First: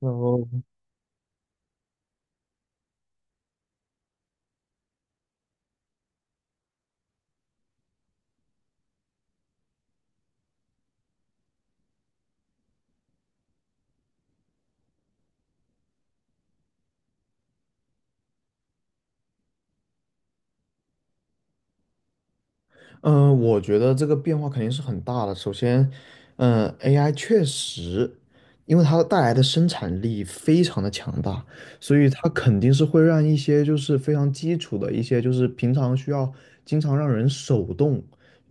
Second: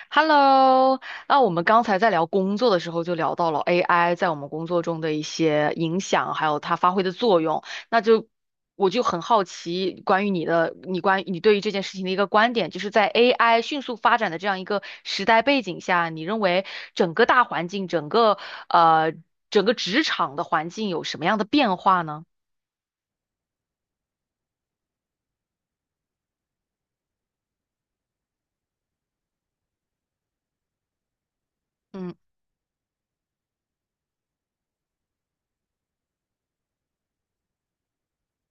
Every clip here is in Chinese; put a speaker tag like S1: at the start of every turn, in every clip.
S1: 然后，
S2: Hello，那我们刚才在聊工作的时候，就聊到了 AI 在我们工作中的一些影响，还有它发挥的作用。那就我就很好奇，关于你的，你关于你对于这件事情的一个观点，就是在 AI 迅速发展的这样一个时代背景下，你认为整个大环境，呃整个职场的环境有什么样的变化呢？
S1: 我觉得这个变化肯定是很大的。首先，AI 确实，因为它带来的生产力非常的强大，所以它肯定是会让一些就是非常基础的一些就是平常需要经常让人手动，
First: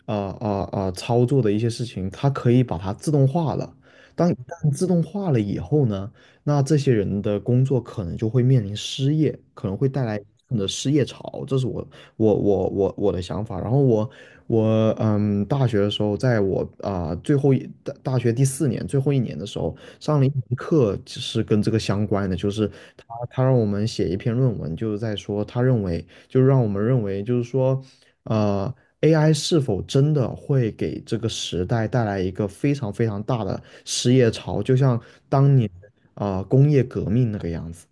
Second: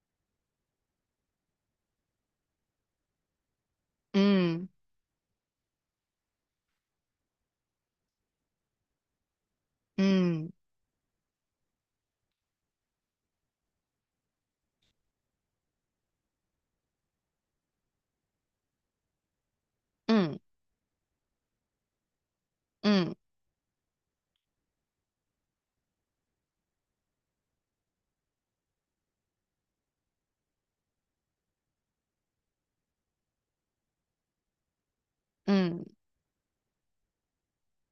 S1: 啊操作的一些事情，它可以把它自动化了。当一
S2: 嗯
S1: 旦自动化了以后呢，那这些人的工作可能就会面临失业，可能会带来
S2: 嗯
S1: 的失业潮，这是我的想法。然后我嗯，大学的时候，在我最后大学第四年最后一年的时候，上了一
S2: 嗯
S1: 门课是跟这个相关的，就是他
S2: 嗯嗯
S1: 他让我们写一篇论文，就是在说他认为，就是让我们认为，就是说，呃。AI 是否真的会给这个时代带来一个非常非常大的失业潮，就像当年
S2: 嗯嗯。
S1: 工业革命那个样子。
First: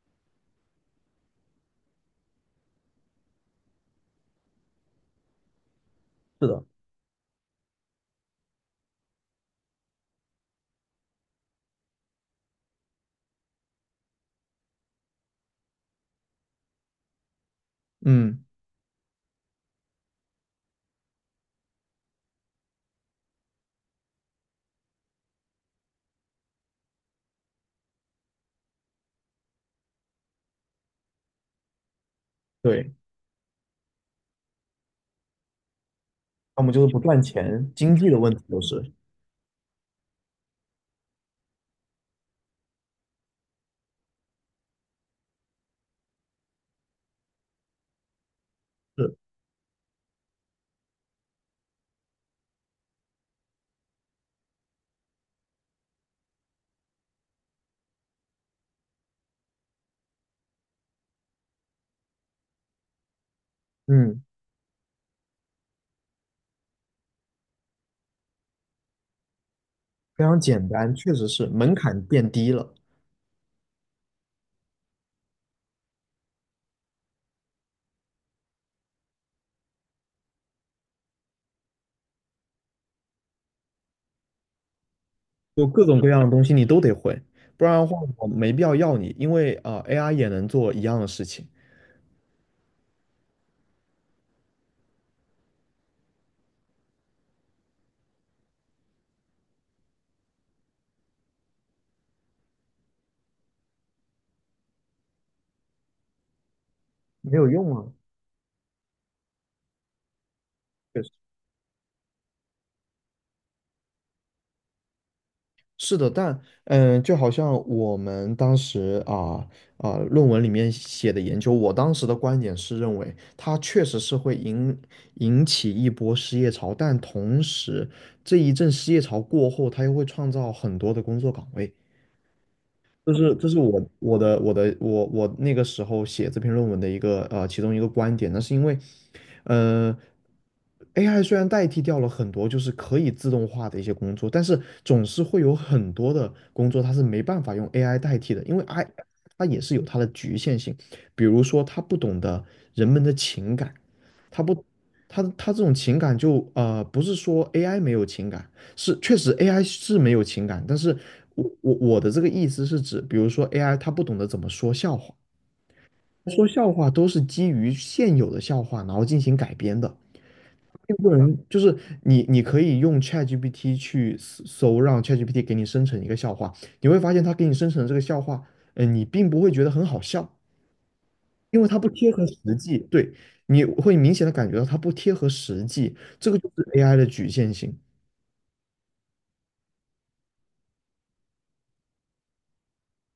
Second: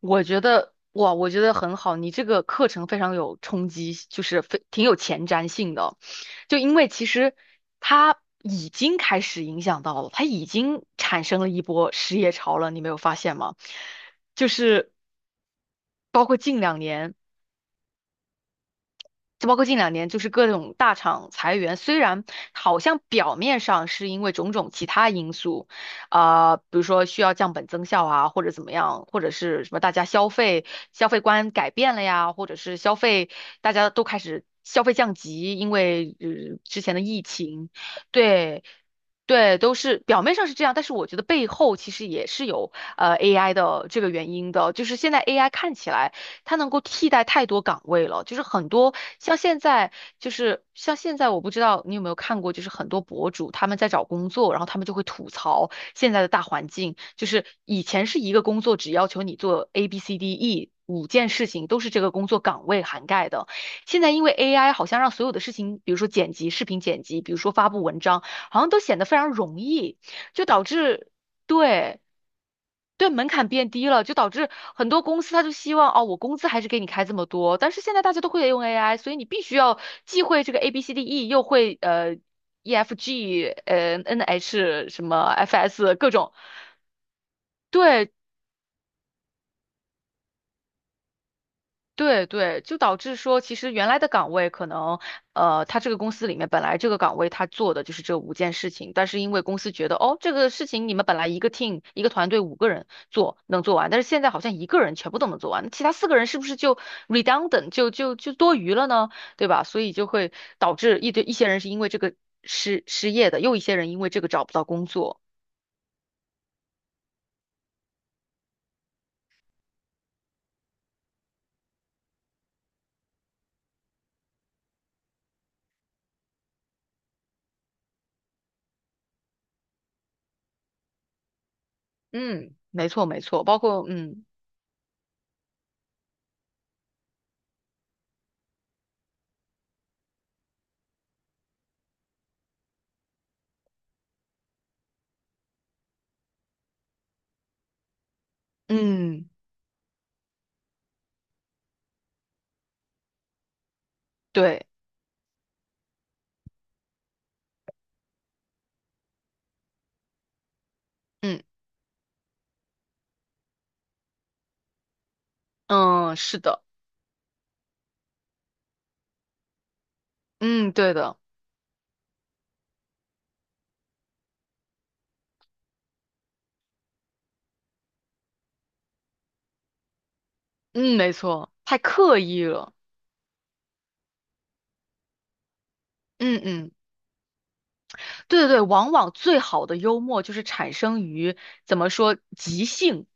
S2: 我觉得哇，我觉得很好，你这个课程非常有冲击，就是非挺有前瞻性的，
S1: 是
S2: 就
S1: 的。
S2: 因为其实它已经开始影响到了，它已经产生了一波失业潮了，你没有发现吗？就是包括近两年。
S1: 嗯，
S2: 就包括近两年，就是各种大厂裁员，虽然好像表面上是因为种种其他因素，比如说需要降本增效啊，或者怎么样，或者是什么大家消费观改变了呀，或者是
S1: 对。
S2: 消费大家都开始消费降级，
S1: 要么
S2: 之
S1: 就是
S2: 前
S1: 不
S2: 的
S1: 赚
S2: 疫情，
S1: 钱，经济的问题都
S2: 对。
S1: 是
S2: 对，都是表面上是这样，但是我觉得背后其实也是有AI 的这个原因的，就是现在 AI 看起来它能够替代太多岗位了，就是很多
S1: 是，
S2: 像现在就是像现在，我不知道你有没有看过，就是很多博主他们在找工作，然后他们就会吐槽现在的大环境，就是以前是一个工作只要求你做 A B C D E。五件事情都是这个工作岗位涵盖的。现在
S1: 嗯，
S2: 因为 AI 好像让所有的事情，比如说剪辑、视频剪辑，比如说发布文章，好像都显得非常容易，
S1: 非常
S2: 就导
S1: 简单，
S2: 致，
S1: 确实是门槛
S2: 对，
S1: 变低了，
S2: 对，门槛变低了，就导致很多公司他就希望哦，我工资还是给你开这么多。但是现在大家都会用 AI，所以你必须要既会这个 A B C D E，又会 E F G N H 什么 F
S1: 就各
S2: S
S1: 种各
S2: 各
S1: 样的
S2: 种。
S1: 东西你都得会，不然的话
S2: 对，
S1: 我没必要要你，因为AI 也能做一样的事情，
S2: 对对，就导致说，其实原来的岗位可能，呃，他这个公司里面本来这个岗位他做的就是这五件事情，但是因为公司觉得，哦，这个事情你们本来一个 team 一个团队五个人做能做完，但是现在好像一个人全部都能做完，那其他四个人是不是就
S1: 没有
S2: redundant
S1: 用
S2: 就
S1: 啊。
S2: 就就多余了呢？对吧？所以就会导致
S1: 确实。
S2: 一堆一些人是因为这个失业的，又一些人因为这个找不到工作。
S1: 是的，但嗯，就好像我们当时论文里面写的研究，我当时的观点是认为它确实是会引起一波失业潮，但同时这一阵失业潮过后，它又会创造很多的工作岗位。
S2: 嗯，没错
S1: 这
S2: 没
S1: 是
S2: 错，
S1: 这是
S2: 包括
S1: 我我
S2: 嗯
S1: 的我的我我那个时候写这篇论文的一个其中一个观点，那是因为，呃，AI 虽然代替掉了很多就是可以自动化的一些工作，但是总是会有很多的工作它是没办法用 AI 代替的，因为 I
S2: 嗯
S1: 它也是有它的局限性，比如说它不懂得人们的情感，它不
S2: 对
S1: 它这种情感不是说 AI 没有情感，是，确实 AI 是没有情感，但是
S2: 嗯
S1: 我的这个意思是指，比如说 AI 它不懂得怎么说笑话，
S2: 嗯是
S1: 说
S2: 的，
S1: 笑话都是基于现有的笑话，然后进行改编的。
S2: 嗯
S1: 并
S2: 对
S1: 不
S2: 的。
S1: 能就是你，你可以用 ChatGPT 去搜，让 ChatGPT 给你生成一个笑话，你会发现它给你生成的这个笑话，嗯，你并不会觉得很好笑，
S2: 嗯，没错，
S1: 因为
S2: 太
S1: 它不贴
S2: 刻
S1: 合
S2: 意
S1: 实
S2: 了。
S1: 际。对，你会明显的感觉到它不贴合实际，这个
S2: 嗯
S1: 就是
S2: 嗯，
S1: AI 的局限性。
S2: 对对对，往往最好的幽默就是产生于怎么说即兴，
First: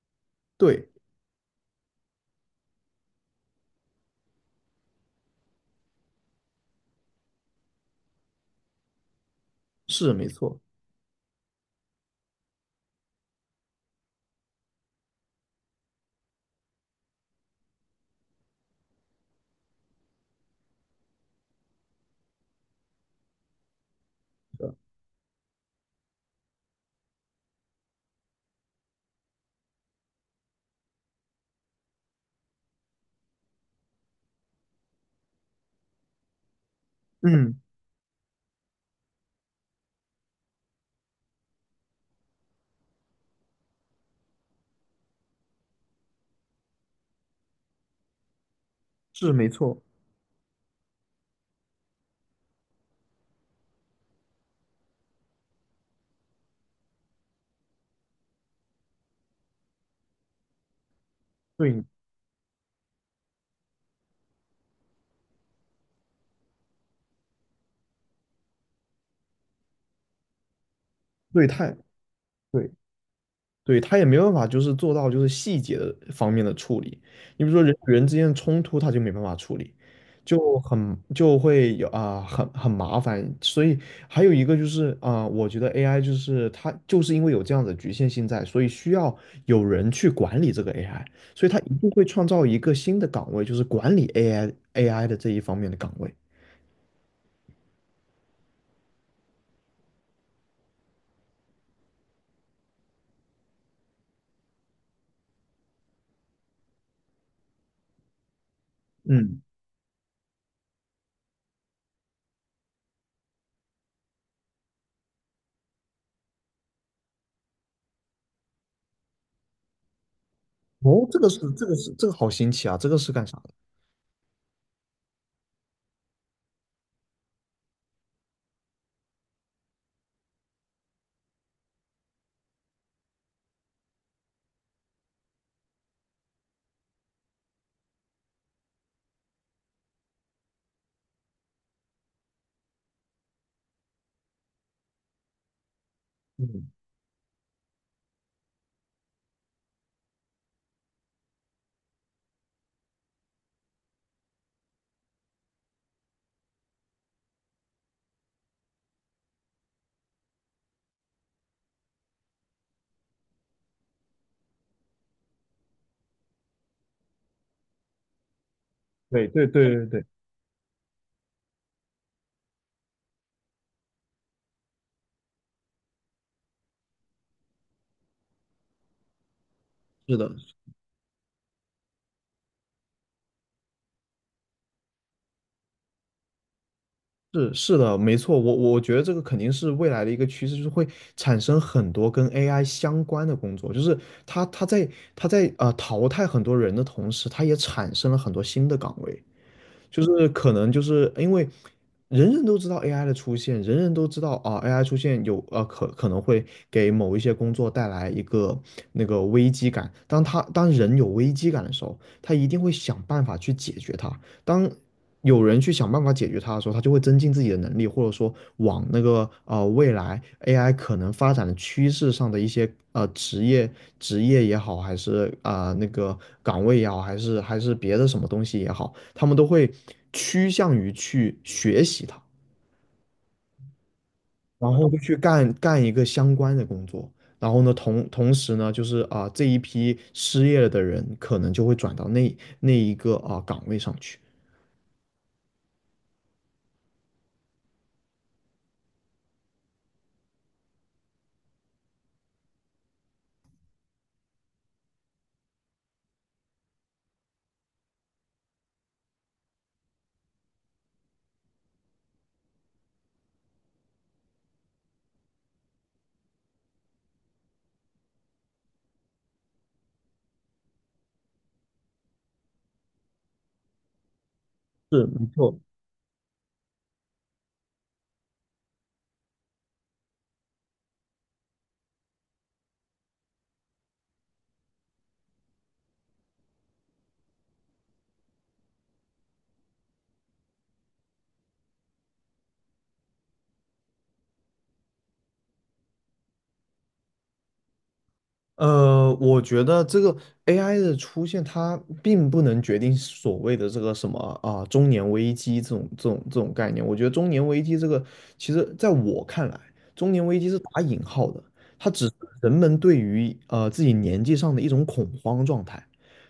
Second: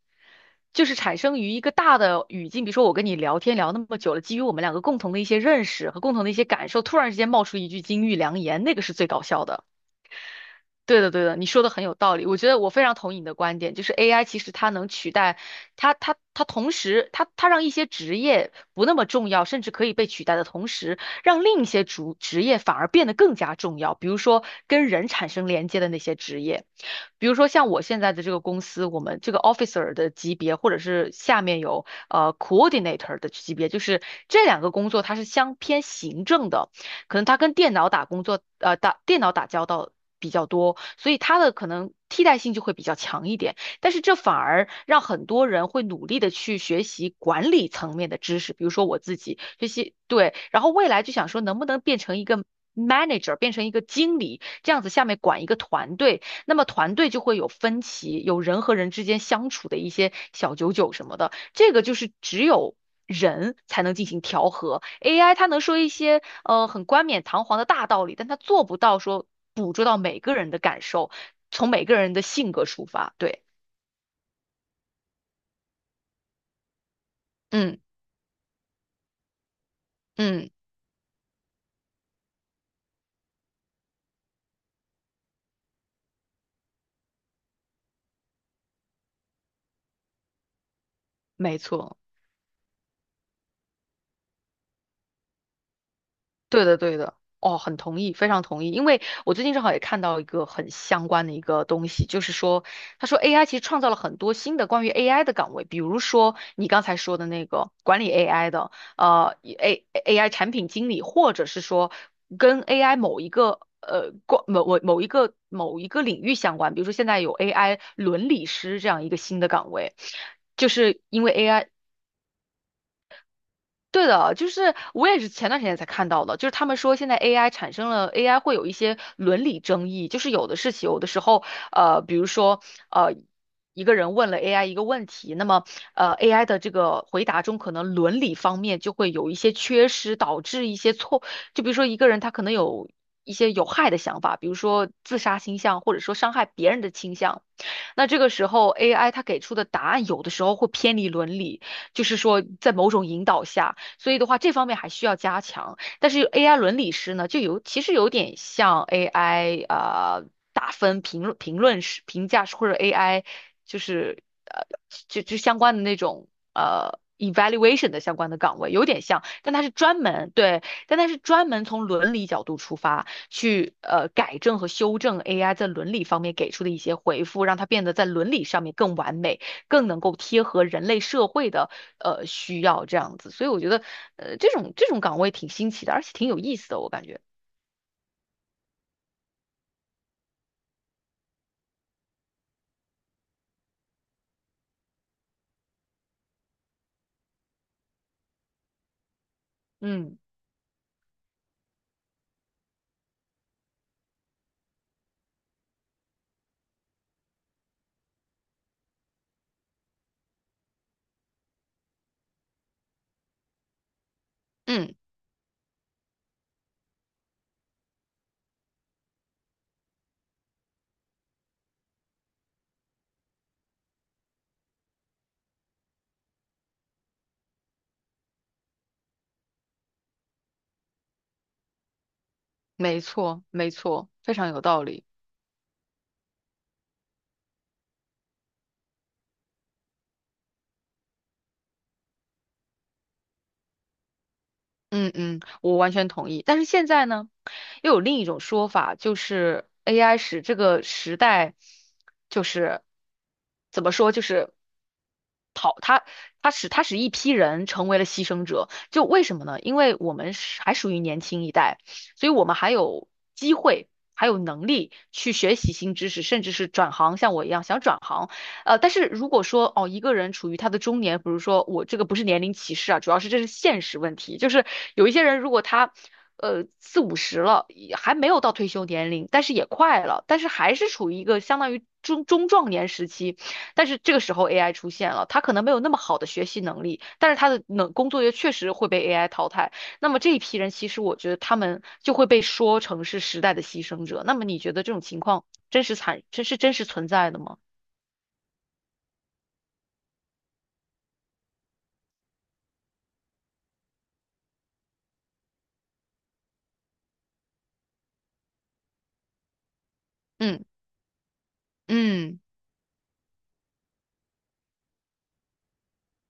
S2: 就
S1: 对，
S2: 是产生于一个大的语境，比如说我跟你聊天聊那么久了，基于我们两个共同的一些认识和共同的一些感受，突然之间冒出一句金玉良言，那个是最搞笑的。
S1: 是没错，
S2: 对的，对的，你说的很有道理。我觉得我非常同意你的观点，就是 AI 其实它能取代，它同时，它让一些职业不那么重要，甚至可以被取代的同时，让另一些主职业反而变得更加重要。比如说跟人产生连接的那些职业，比如说像我现在的这个公司，我们这个 officer 的级别，或者是下面有coordinator 的级别，就是这两个工作它是相偏行政的。可能他跟
S1: 嗯，
S2: 电脑打工作，呃，打电脑打交道比较多，所以他的可能替代性就会比较强一点。但是这反而让很多人会努力的去学习管理层面的知识，比如说我自
S1: 是
S2: 己
S1: 没
S2: 学
S1: 错。
S2: 习，对，然后未来就想说能不能变成一个 manager，变成一个经理，这样子下面管一个团队，那么团队就会有分歧，有人和人之间相处的一些小九九什么的。这个
S1: 对
S2: 就是只有人才能进行调和，AI 它能说一些很冠冕堂皇的大道理，但它做不到说捕捉到每个人的感受，
S1: 对，
S2: 从每个人的性格
S1: 对
S2: 出发。对，
S1: 对他也没办法，就是做到就是细节的方面的处理。你比如说人
S2: 嗯
S1: 与人之间的冲突，他就没办法处理，
S2: 嗯，
S1: 就很就会有很麻烦。所以还有一个就是我觉得 AI 就是它就是因为有这样的局限性在，所以需要有人去管理这个 AI,所以
S2: 没
S1: 它一定
S2: 错。
S1: 会创造一个新的岗位，就是管理 AI 的这一方面的岗位。
S2: 对的，对的，哦，很同意，非常同意。因为我最近正好也看到一个很相关的一个东西，就是说，他说 AI 其实创造了很多新的关于 AI 的岗位，比如说你刚才说的那个管理 AI 的，呃，
S1: 嗯，
S2: AI 产品经理，或者是说跟 AI 某一个呃关某某某一个某一个领域相关，比如说现在有 AI 伦理师这样一个新的岗位。就是
S1: 哦，
S2: 因为 AI
S1: 这个好新奇啊，这个是干啥的？
S2: 对的，就是我也是前段时间才看到的，就是他们说现在 AI 产生了 AI 会有一些伦理争议，就是有的事情，有的时候，比如说，呃，一个人问了 AI 一个问题，那么，呃，AI 的这个回答中可能伦理方面就会有一些缺失，导致一些错，就比如说一个人他可能有一些有害的想法，比如说自杀倾向，或者说伤害
S1: 嗯，
S2: 别人的倾向。那这个时候 AI 它给出的答案有的时候会偏离伦理，就是说在某种引导下，所以的话这方面还需要加强。但是 AI 伦理师呢，就有其实有点像 AI 打分评论师评价师或者 AI 就是呃就就相关的那种evaluation 的相关的岗位有点像，
S1: 对对
S2: 但它
S1: 对
S2: 是
S1: 对
S2: 专
S1: 对。
S2: 门对，但它是专门从伦理角度出发。去改正和修正 AI 在伦理方面给出的一些回复，让它变得在伦理上面更完美，更能
S1: 是
S2: 够
S1: 的，
S2: 贴合人类社会的需要这样子。所以我觉得这种岗位挺新奇的，而且挺有意思的，我感觉。
S1: 是的，没错，我觉得这个肯定是未来的一个趋势，就是会产生很多跟 AI 相关的工作，就是它它在它在淘汰很多人的同时，它也产生了很多新的岗位，就
S2: 嗯
S1: 是可能就是因为人人都知道 AI 的出现，人人都知道AI 出现有可能会给某一些工作带来一个那个危机感，当人有危机感的时候，他一定会想办法去解决它。当
S2: 嗯，
S1: 有人去想办法解决它的时候，他就会增进自己的能力，或者说往那个未来 AI 可能发展的趋势上的一些职业也好，还是那个岗位也好，还是别的什么东西也好，他们都会趋向于去学习它，
S2: 没错没错，非常有
S1: 然
S2: 道
S1: 后就
S2: 理。
S1: 去干一个相关的工作。然后呢，同时呢，就是这一批失业了的人可能就会转到那一个岗位上去。
S2: 嗯嗯，我完全同意。但是现在呢，又有另一种说法，就是 AI 使这个时代，就是怎么说，就是他使一批人成为了牺牲者，就为什么呢？因为我们是还属于年轻一代，所以我们还有机会，还有能力去学习新知识，甚至是转行，像我一样想转行。呃，但是如果说哦，一个人处于他的中年，比如说我这个不是年龄歧视啊，主要是这是现实问题，就是
S1: 是，
S2: 有一些
S1: 没
S2: 人如
S1: 错，
S2: 果他。呃，四五十了，也还没有到退休年龄，但是也快了，但是还是处于一个相当于中壮年时期，但是这个时候 AI 出现了，它可能没有那么好的学习能力，但是它的能工作也确实会被 AI 淘汰。那么这一批人，其实我觉得他们就会被说成是时代的牺牲者。那么你觉得这种情况真实惨，这是真实存在的吗？
S1: 我觉得这个 AI 的出现，它并不能决定所谓的这个什么中年危机这种概念。我觉得中年危机这个，其实在我看来，中年危机是
S2: 嗯
S1: 打引号的，它只是
S2: 嗯
S1: 人们对于自己年纪上的一种恐慌状态。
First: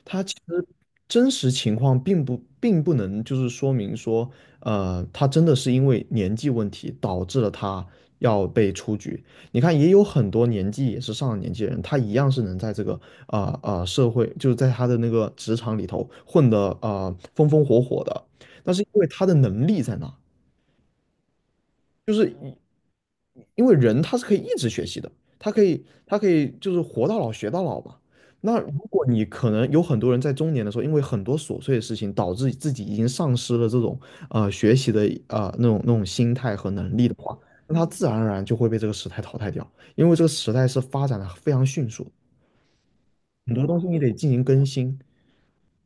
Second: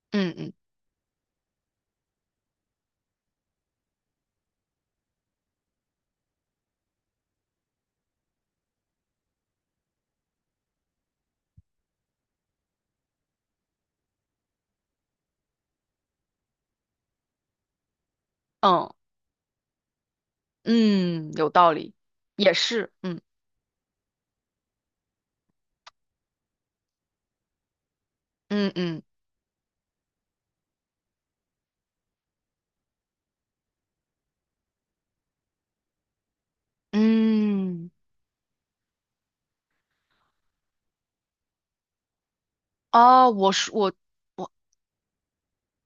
S1: 它其
S2: 嗯嗯
S1: 实真实情况并不能就是说明说，他真的是因为年纪问题导致了他要被出局。你看，也有很多年纪也是上了年纪的人，他一样是能在这个社会，就是在他的那个职场里头混得风风火火的。但是因
S2: 嗯
S1: 为他的能力在那，
S2: 嗯，有道理，也是，嗯
S1: 因为人他是可以一直学习的，他可以就是活到老学到老嘛。那如
S2: 嗯嗯
S1: 果你可能有很多人在中年的时候，因为很多琐碎的事情，导致自己已经丧失了这种学习的那种心态和能力的话，那他
S2: 嗯。
S1: 自然而然就会被这个时代淘汰掉，因为这个时代是发展的非常迅速的。
S2: 啊，我
S1: 很多
S2: 是
S1: 东西
S2: 我
S1: 你得进行更新，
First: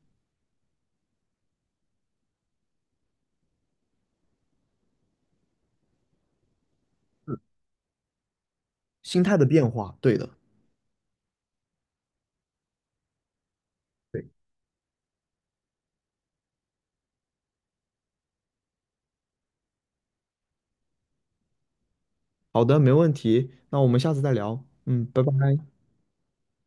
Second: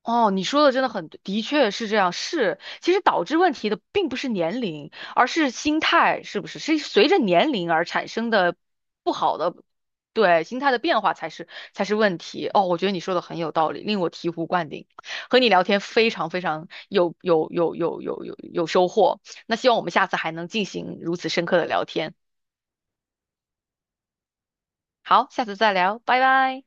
S2: 哦，你说的真的很对，的确是这样。是，其实导致问题的并不是年龄，而是心态，是不是？是随着
S1: 是
S2: 年龄而产生的不
S1: 心
S2: 好
S1: 态的
S2: 的，
S1: 变化。对的，
S2: 对，心态的变化才是才是问题。哦，我觉得你说的很有道理，令我
S1: 对，
S2: 醍醐灌顶。和你聊天非常非常有收获。那希望我们下次还能进行如此深刻的聊天。
S1: 好的，没问题。那我们下次再聊。嗯，拜
S2: 好，
S1: 拜。
S2: 下次再聊，拜拜。